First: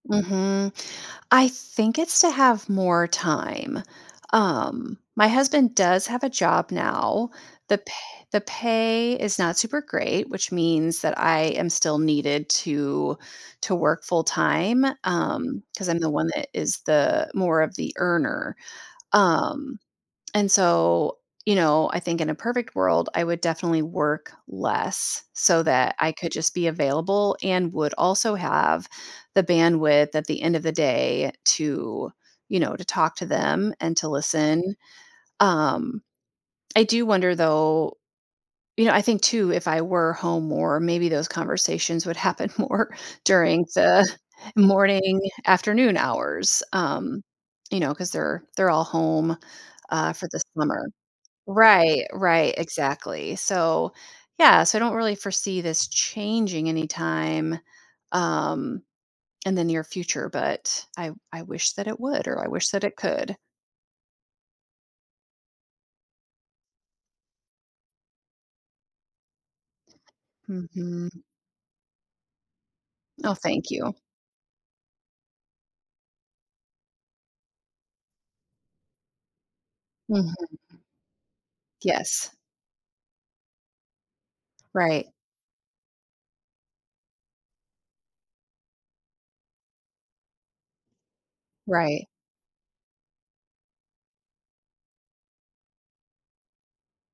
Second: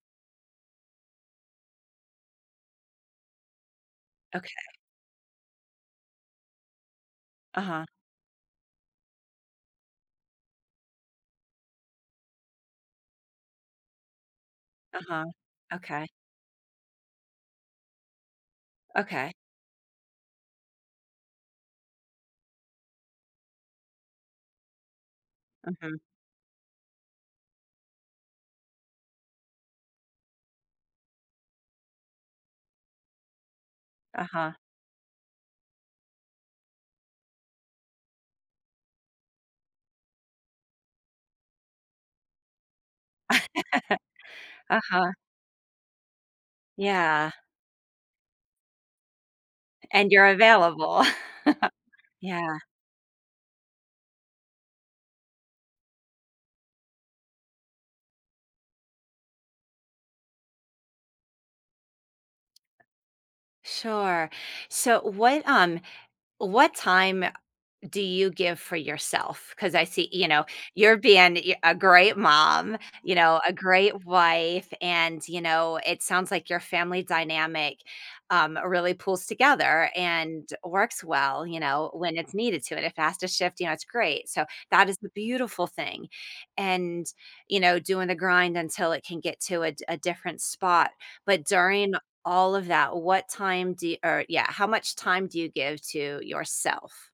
Mhm. I think it's to have more time. Okay. Um, my husband does have a job now, the Uh-huh. pa the pay is not super great, which means that I am still needed to to work full time, Uh-huh. um, 'cause I'm Okay. the one that is the more of the earner, Okay. um, and so, you know, I think in a perfect world, I would definitely work less so that Mhm. I could just be available and would also have the bandwidth at the end of the day to, you know, to talk to them and to Uh-huh. listen. Um, I do wonder though you know, I think too, if I were home more, maybe those conversations would happen more during the Uh-huh. morning, afternoon hours, um, Yeah. you know, 'cause they're they're all home, And uh, you're for the summer. available. Right, right, Yeah. exactly. So, yeah, so I don't really foresee this changing anytime, um, in the near future, but I w I wish that it would, or I wish that it could. Sure. So what um, what time do you give for yourself? 'Cause I see you know, you're Mhm. being yeah, a great mom, you Oh, know, a thank you. great wife, and, you know, it sounds like your family dynamic, um, really pulls together and Mhm. works well, you know, when Yes. it's needed to, in a faster to shift, you know, it's great. So that is the Right. beautiful thing, and, you know, doing the grind until it can get to a d a different spot, but during Right. all of that, what time do or, yeah, how much time do you give to yourself?